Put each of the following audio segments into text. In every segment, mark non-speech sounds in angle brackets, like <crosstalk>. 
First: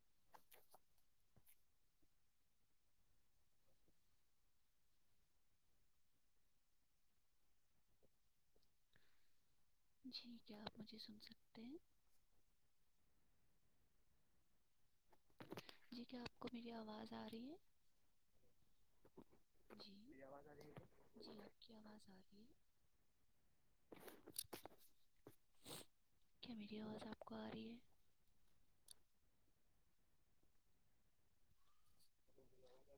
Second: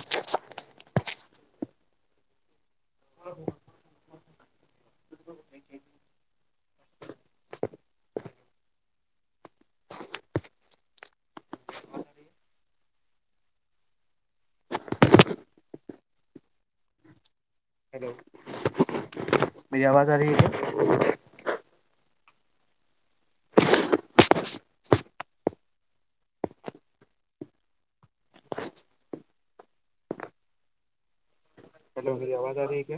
ٹ جی کیا آپ مجھے سن سکتے ہیں جی کیا آپ کو میری آواز آ رہی ہے ہیلو میری جی آواز آ رہی کیا جی آپ کی آواز آ رہی ہے <inaudible> کیا میری آواز آپ کو آ رہی ہے ہیلو آواز آ رہ ہے کیا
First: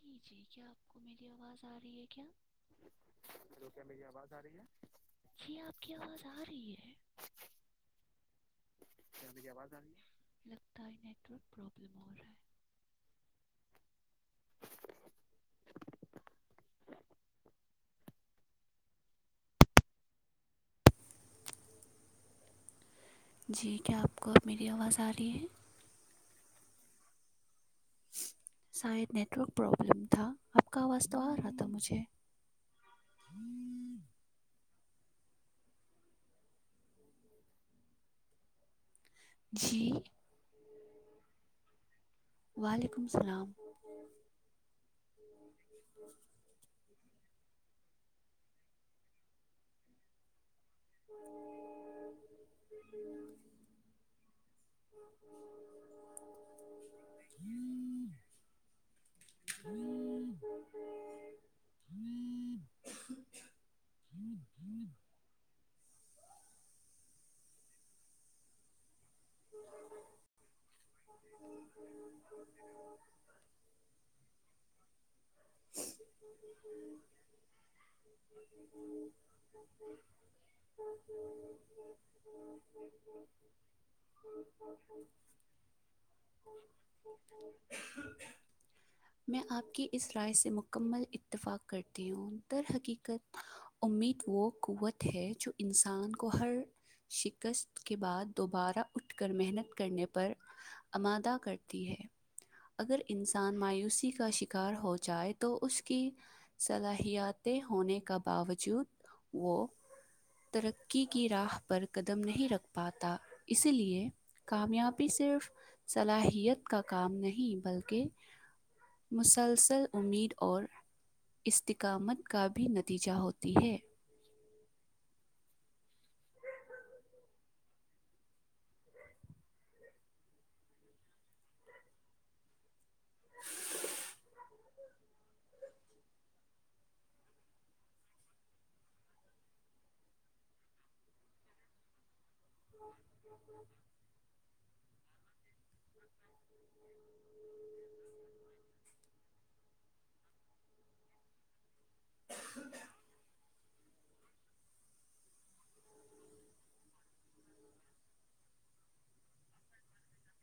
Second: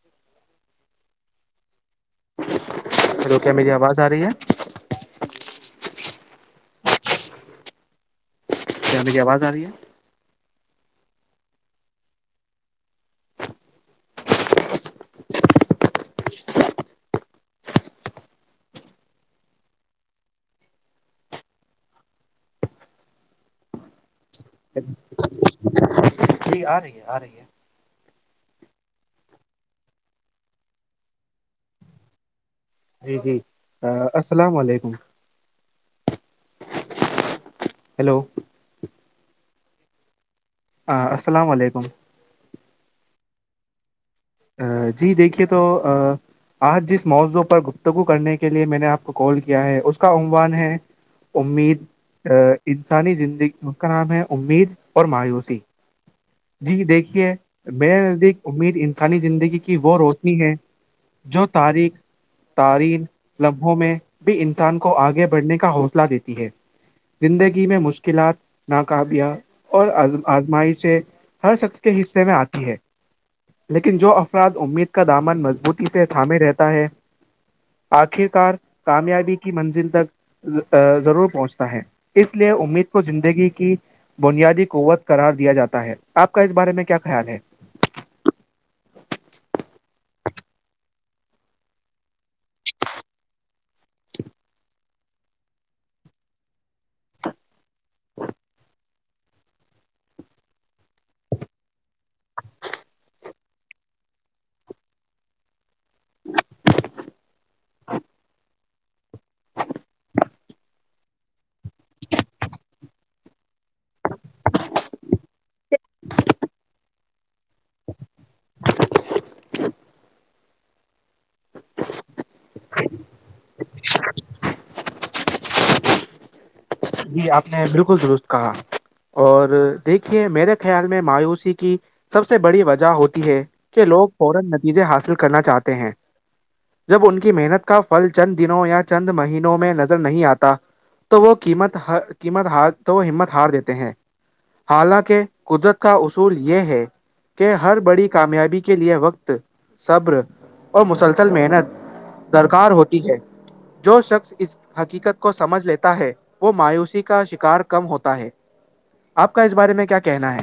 جی جی کیا آپ کو میری آواز آ رہی ہے کیا چل کیا میری آواز آ رہی ہے جی آپ کی آواز آ رہی ہے کیا میری آواز آ جلیاز رہی ہے لگتا نیٹورک پرابلم ہو رہا ہے جی کیا آپ کو اب میری آواز آ رہی ہے جی آ رہی ہے آ رہی ہے شاید نیٹ ورک پرابلم تھا آپ کا آواز تو آ رہا تھا مجھے جی جی السلام علیکم ہیلو جی اں السلام علیکم وعلیکم السلام جی دیکھیے تو ا آج جس موضوع پر گفتگو کرنے کے لیے میں نے آپ کو کال کیا ہے اس کا عموان ہے امید انسانی زندگی کا نام ہے امید اور مایوسی جی دیکھیے میرے نزدیک امید ان خالی زندگی کی وہ روشنی ہے جو تاریخ تارین لمحوں میں بھی انسان کو آگے بڑھنے کا حوصلہ دیتی ہے زندگی میں مشکلات نقابیاں اورز آزمائیش سے ہر شخص کے حصے میں آتی ہے لیکن جو اف افراد امید کا دامن مضبوطی سے تھامے رہتا ہے آخر کار کامیابی کی منزل تک ضرور پہنچتا ہے اس لیے امید کو زندگی کی بنیادی قوت قرار دیا جاتا ہے آپ کا اس بارے میں کیا خیال ہے میں آپ کی اس رائے سے مکمل اتفاق کرتی ہوں درحقیقت امید وہ قوت ہے جو انسان کو ہر شکست کے بعد دوبارہ اٹھ کر محنت کرنے پر امادہ کرتی ہے اگر انسان مایوسی کا کا شکار ہو جائے تو اس کے کی صلاحیتیں ہونے کا باوجود وہ ترقی کی راہ پر قدم نہیں رکھ پاتا اسی لیے کامیابی صرف صلاحیت کا کام نہیں بلکہ مسلسل امید اور استقامت کا بھی نتیجہ ہوتی ہے جی آپ نے بالکل درست کہا اور دیکھیے میرے خیال میں مایوسی کی سب سے بڑی وجہ ہوتی ہے کہ لوگ فورا نتیجے حاصل کرنا چاہتے ہیں جب ان کی محنت کا فل چند دنوں یا چند مہینوں میں نظر نہیں آتا تو وہ قیمت قیمت ہار تو وہ ہمت ہار دیتے ہیں حالانکہ قدرت کا اصول یہ ہے کہ ہر بڑی کامیابی کے لیے وقت صبر اور مسلسل محنت درکار ہوتی ہے جو شخص اس حقیقت کو سمجھ لیتا ہے وہ مایوسی کا شکار کم ہوتا ہے آپ کا اس بارے میں کیا کہنا ہے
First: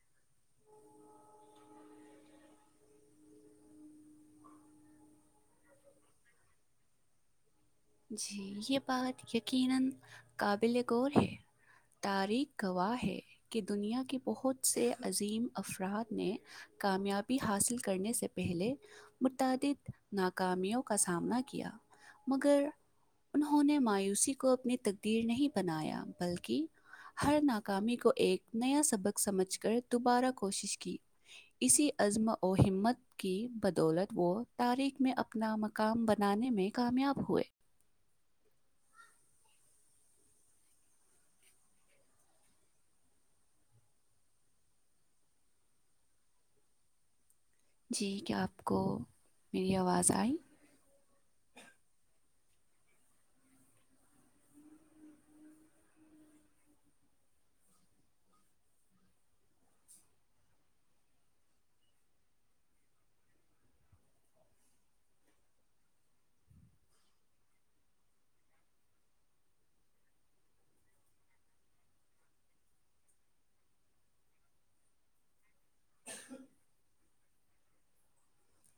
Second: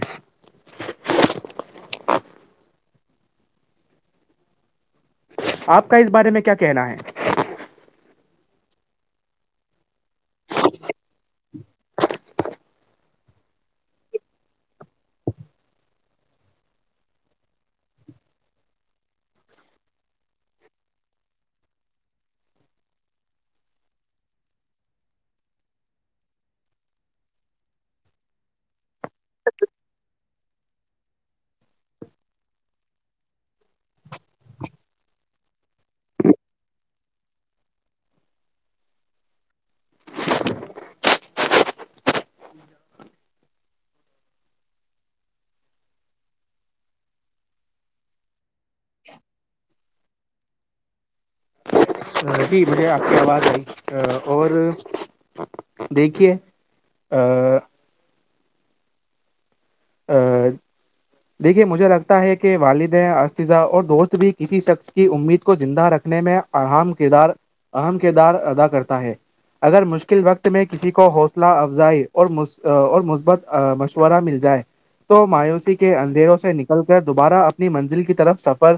<inaudible> آپ کا اس بارے میں کیا کہنا ہے جی یہ بات یقینا قابل غور ہے تاریخ گواہ ہے کہ دنیا کے بہت سے عظیم افراد نے کامیابی حاصل کرنے سے پہلے متعدد ناکامیوں کا سامنا کیا مگر انہوں نے مایوسی کو اپنی تقدیر نہیں بنایا بلکہ ہر ناکامی کو ایک نیا سبق سمجھ کر دوبارہ کوشش کی اسی عزم و ہمت کی بدولت وہ تاریخ میں اپ اپنا مقام بنانے میں کامیاب ہوئے جی کیا آپ کو میری آواز آئی ربی مجھے آپ کے آواز آئی اور دیکھیے آ <unintelligible> <unintelligible> دیکھیے مجھے لگتا ہے کہ والد استذہ اور دوست بھی کسی شخص کی امید کو زندہ رکھ میں اہم کردار اہم کردار ادا کرتا ہے اگر مشکل وقت میں کسی کو حوصلہ افزائی اور اور مثبت مشورہ مل جائے تو مایوسی کے اندھیروں سے نکل کر دوبارہ اپنی منزل کی طرف سفر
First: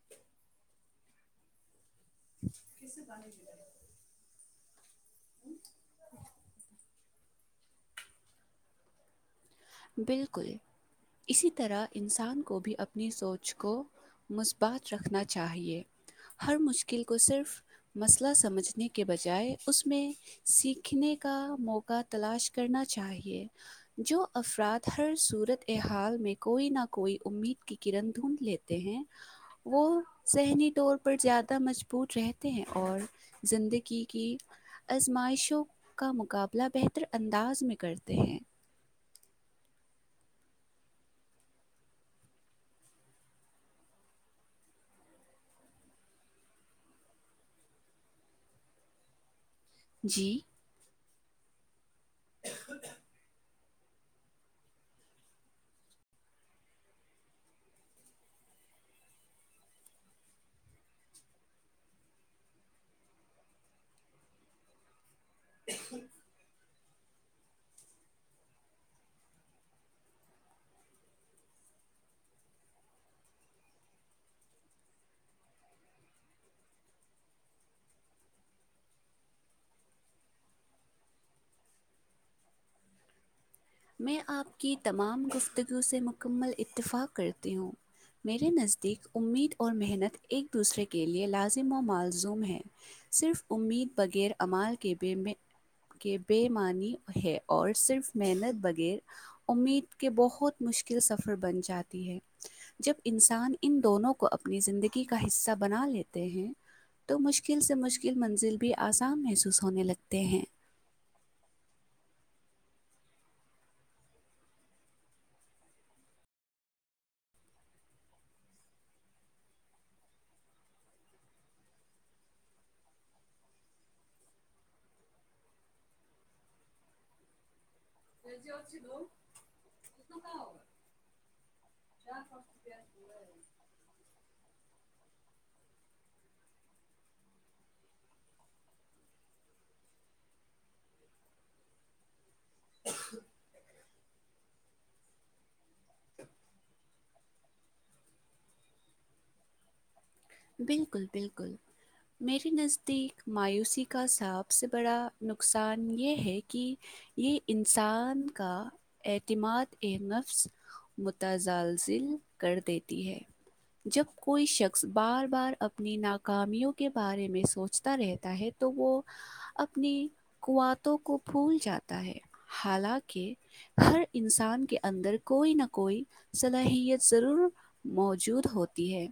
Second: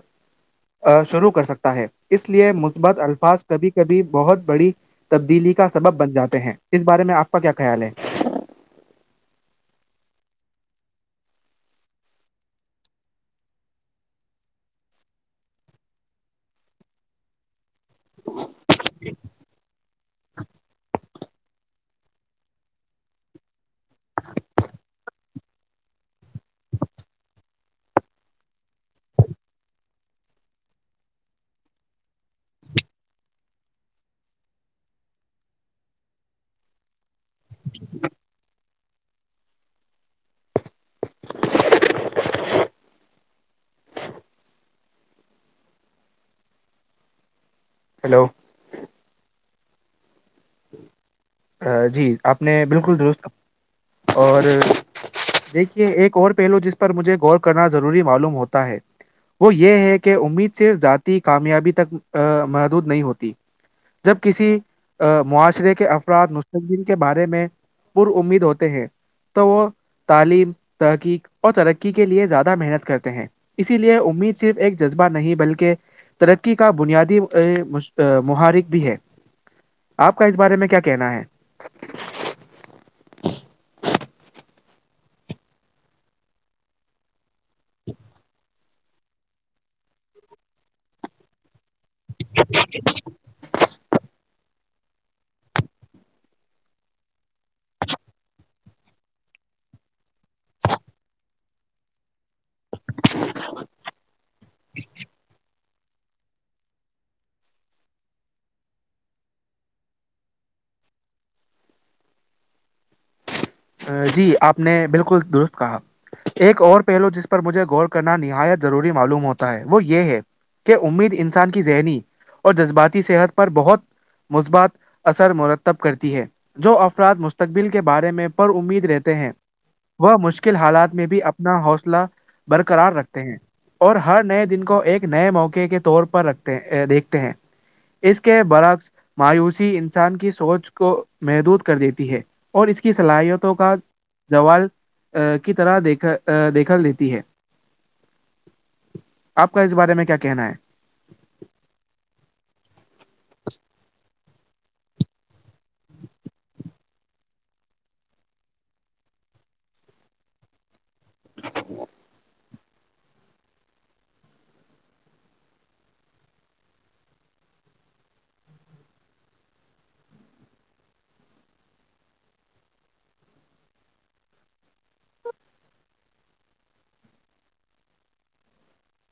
شروع کر سکتا ہے اس لیے مثبت الفاظ کبھی کبھی بہت بڑی تبدیلی کا سبب بن جاتے ہیں اس بارے میں آپ کا کیا خیال ہے بالکل اسی طرح انسان کو بھی اپنی سوچ کو مثبات رکھنا چاہیے ہر مشکل کو صرف مسئلہ سمجھنے کے بجائے اس میں سیکھنے کا موقع تلاش کرنا چاہیے جو افراد ہر صورت حال میں کوئی نہ کوئی امید کی کرن ڈھونڈ لیتے ہیں وہ ذہنی طور پر زیادہ مجبور رہتے ہیں اور زندگی کی آزمائشوں کا مقابلہ بہتر پطر انداز میں کرتے ہیں ہیلو جی جی آپ نے بالکل درست اور دیکھیے ایک اور پہلو جس پر مجھے غور کرنا ضروری معلوم ہوتا ہے وہ یہ ہے کہ امید صرف ذاتی کامیابی تک محدود نہیں ہوتی جب کسی معاشرے کے افراد مستقین کے بارے میں پر امید ہوتے ہیں تو وہ تعلیم تحقیق اور ترقی کے لیے زیادہ محنت کرتے ہیں اسی لیے امید صرف ایک جذبہ نہیں بلکہ ترقی کا بنیادی محارک بھی ہے آپ کا اس بارے میں کیا کہنا ہے میں آپ کی تمام گفتگو سے مکمل اتفاق کرتی ہوں میرے نزدیک امید اور محنت ایک دوسرے کے لئے لازمی معلزوم ہیں صرف امید بغیر امال کے کے بےمانی ہے اور صرف محنت بھی بغیر امید کے بہت مشکل سفر بن جاتی ہے جب انسان ان دونوں کو اپنی زندگی کا حصہ بنا لیتے ہیں تو مشکل سے مشکل منزل بھی آسان محسوس ہونے لگتے ہیں جی آپ نے بالکل درست کہا ایک اور پہلو جس پر مجھے غور کرنا نہایت ضروری معلوم ہوتا ہے وہ یہ ہے کہ امید انسان کی ذہنی اور جذباتی صحت پر بہت مثبات اثر مرتب کرتی ہے جو افراد مستقبل کے بارے میں میں پر امید رہتے ہیں وہ مشکل حالات میں بھی اپنا حوصلہ برقرار رکھتے ہیں اور ہر نئے دن کو ایک نئے موقعے کے طور پر رکھتے ہیں دیکھتے ہیں اس کے برعکس مایوسی انسان کی سوچ کو محدود کر دیتی ہے اور اس کی صلاحیتوں کا جوال کی طرح د دیکھا دیتی ہے آپ کا اس بارے میں کیا کہنا ہے بالکل بالکل میرے نزدیک مایوسی کا صاحب سب سے بڑا نقصان یہ ہے کہ یہ انسان کا اعتماد ایک نفس متزلزل کر دیتی ہے جب کوئی شکص بار بار اپنی ناکامیوں کے بارے میں سوچتا رہتا ہے تو وہ اپنی کوتوں کو پھول جاتا ہے حالانکہ ہر انسان کے اندر کوئی نہ کوئی صلاحیت ضرور موجود ہوتی ہے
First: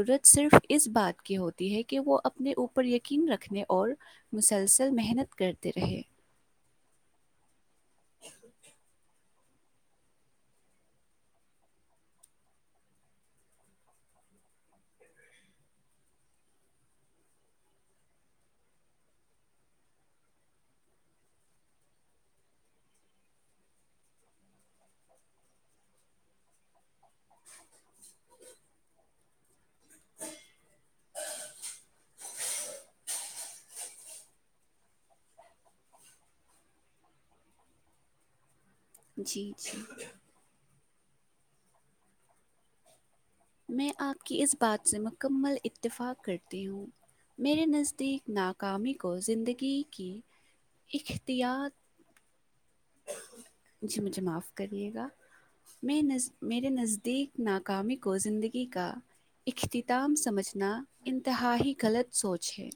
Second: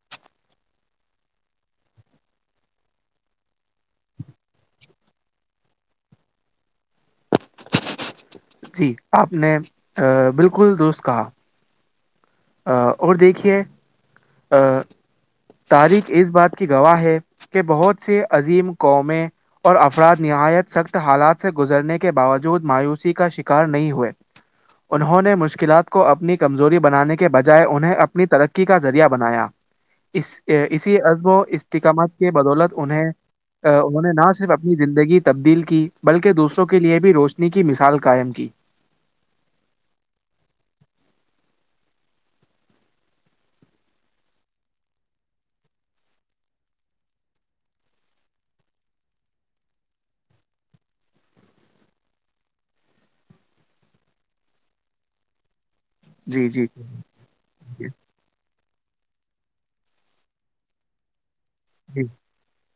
ضت صرف اس بات کی ہوتی ہے کہ وہ اپنے اوپر یقین رکھنے اور مسلسل محنت کرتے رہے جی آپ نے بالکل درست کہا اور دیکھیے تاریخ اس بات کی گواہ ہے کہ بہت س عظیم قومیں اور افراد نہایت سخت حالات سے گزرنے کے باوجود مایوسی کا شکار نہیں ہوئے انہوں نے مشکلات کو اپنی کمزوری بنانے کے کے بجائے انہیں اپنی ترقی کا ذریعہ بنایا اس اسی عزب و استقامت کے بدولت انہیں انہوں نے نہ صرف اپنی زندگی تبدیل کی بلکہ دوسروں کے لیے بھی روشنی کی مثال قائم کی جی جی <inaudible> میں آپ کی اس بات سے مکمل اتفاق کرتی ہوں میرے نزدیک ناکامی کو زندگی کی اختیاط جی مجھے معاف کریے گا میں ن جی جی میرے نزدیک ناکامی جی کو زندگی کا اختتام سمجھنا انتہائی کا غلط سوچ ہے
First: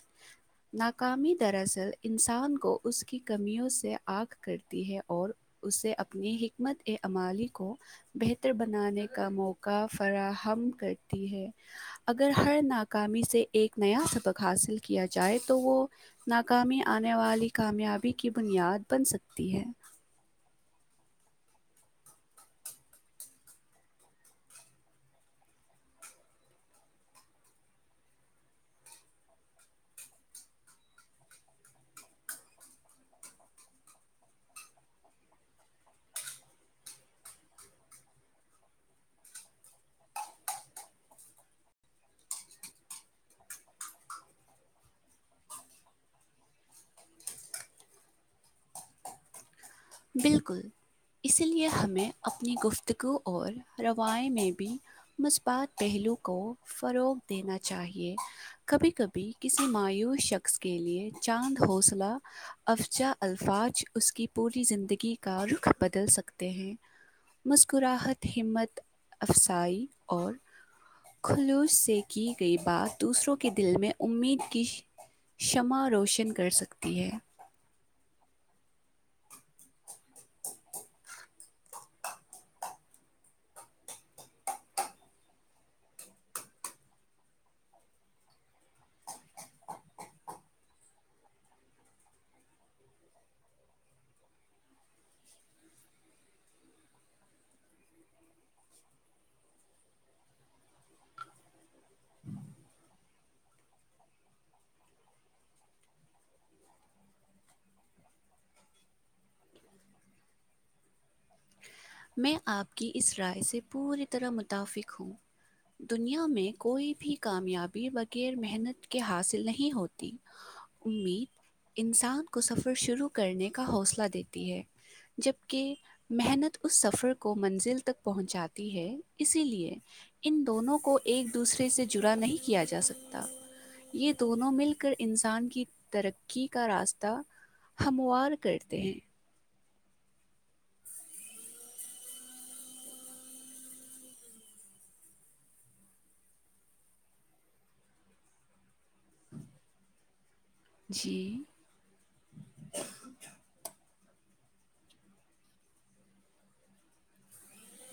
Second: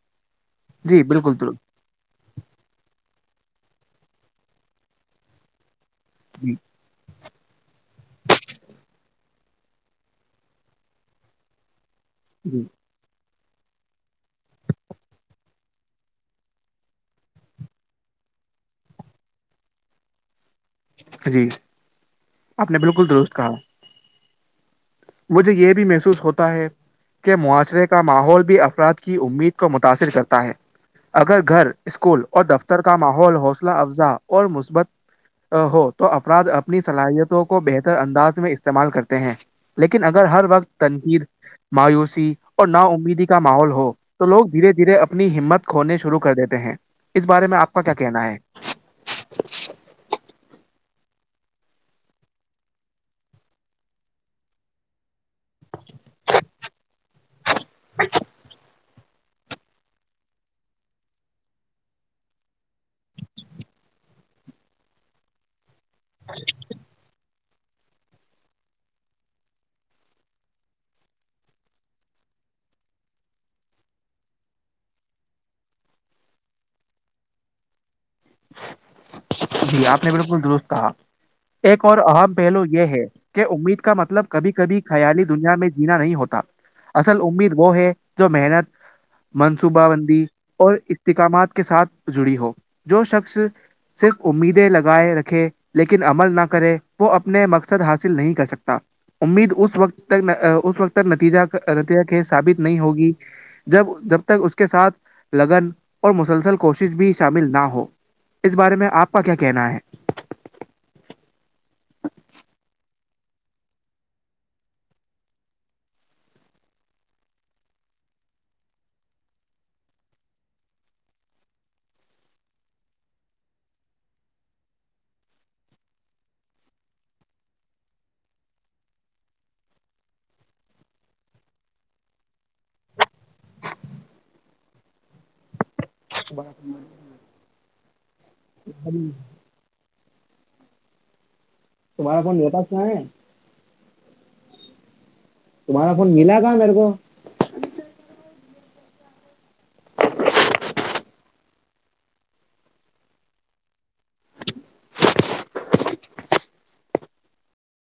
جی بالکل ناکامی درست دراصل انسان کو اس کی کمیوں سے آگ کرتی ہے اور اسے اپ اپنی جی حکمت امالی کو بہتر بنانے کا موقع فراہم کر ہے اگر ہر جی ناک کاام سے ایک نیا سبق حاصل کیا جائے تو وہ ناکامی آنے والی کامیابی کی بنیاد بن سکتی ہے جی آپ نے بالکل درست کہا مجھے یہ بھی محسوس ہوتا ہے کے معاشرے کا ماحول بھی افراد کی امید کو متاثر کرتا ہے اگر گھر اسکول اور دفتر کا ماحول حوصلہ افزا اور مثبت ہو تو افراد اپنی صلاحیتوں کو بہتر انداز میں استعمال کرتے ہیں لیکن اگر ہر وقت تنقید مایوسی اور نا امیدی کا ماحول ہو تو لوگ دھیرے دھیرے اپنی ہمت کھونے شروع کر دیتے ہیں اس بارے میں آپ کا کیا کہنا ہے بالکل اسی لیے ہمیں اپنی گفتگو اور روائے میں بھی مثبات پہلو کو فروغ دینا چاہیے کبھی کبھی کسی مایوس شخص کے لیے چاند حوصلہ افجا الفاظ اس کی پوری زندگی کا رخ بدل سکتے ہیں مذکراہٹ ہمت افسائی اور خلوص سے کی گئی بات دوسروں کے دل میں امید کی شمع روشن کر سکتی ہے جی آپ نے بالکل درست کہا ایک اور اہم پہلو یہ ہے کہ امید کا مطلب کبھی کبھی خیالی دنیا میں جینا نہیں ہوتا اصل امید وہ ہے جو محنت منصوبہ بندی اور استحقامات کے ساتھ جڑی ہو جو شخص صرف امیدیں لگائے رکھے لیکن عمل نہ کرے وہ اپنے مقصد حاصل نہیں کر سکتا امید اس وقت تک اس وقت تک نتیجہ نتیجہ ک ثابت نہیں ہوگی جب جب تک اس کے ساتھ لگن اور مسلسل کوشش بھی شامل نہ ہو ہو اس بارے میں آپ کا کیا کہنا ہے میں آپ کی اس رائے سے پوری طرح متفق ہوں دنیا میں کوئی بھی کامیابی بغیر محنت کے حاصل نہیں ہوتی امید انسان کو سفر شروع کرنے کا حوصلہ دیتی ہے جبکہ محنت اس سفر کو منزل تک پہنچاتی ہے اسی لیے ان دونوں کو ایک دوسرے سے جڑا نہیں کیا جا سکتا یہ دونوں مل کر انسان کی ترقی کا راستہ ہموار کرتے ہیں <inaudible> تمہاران نیتاس ہے تمہارا فون ملا تھا میرے کو جی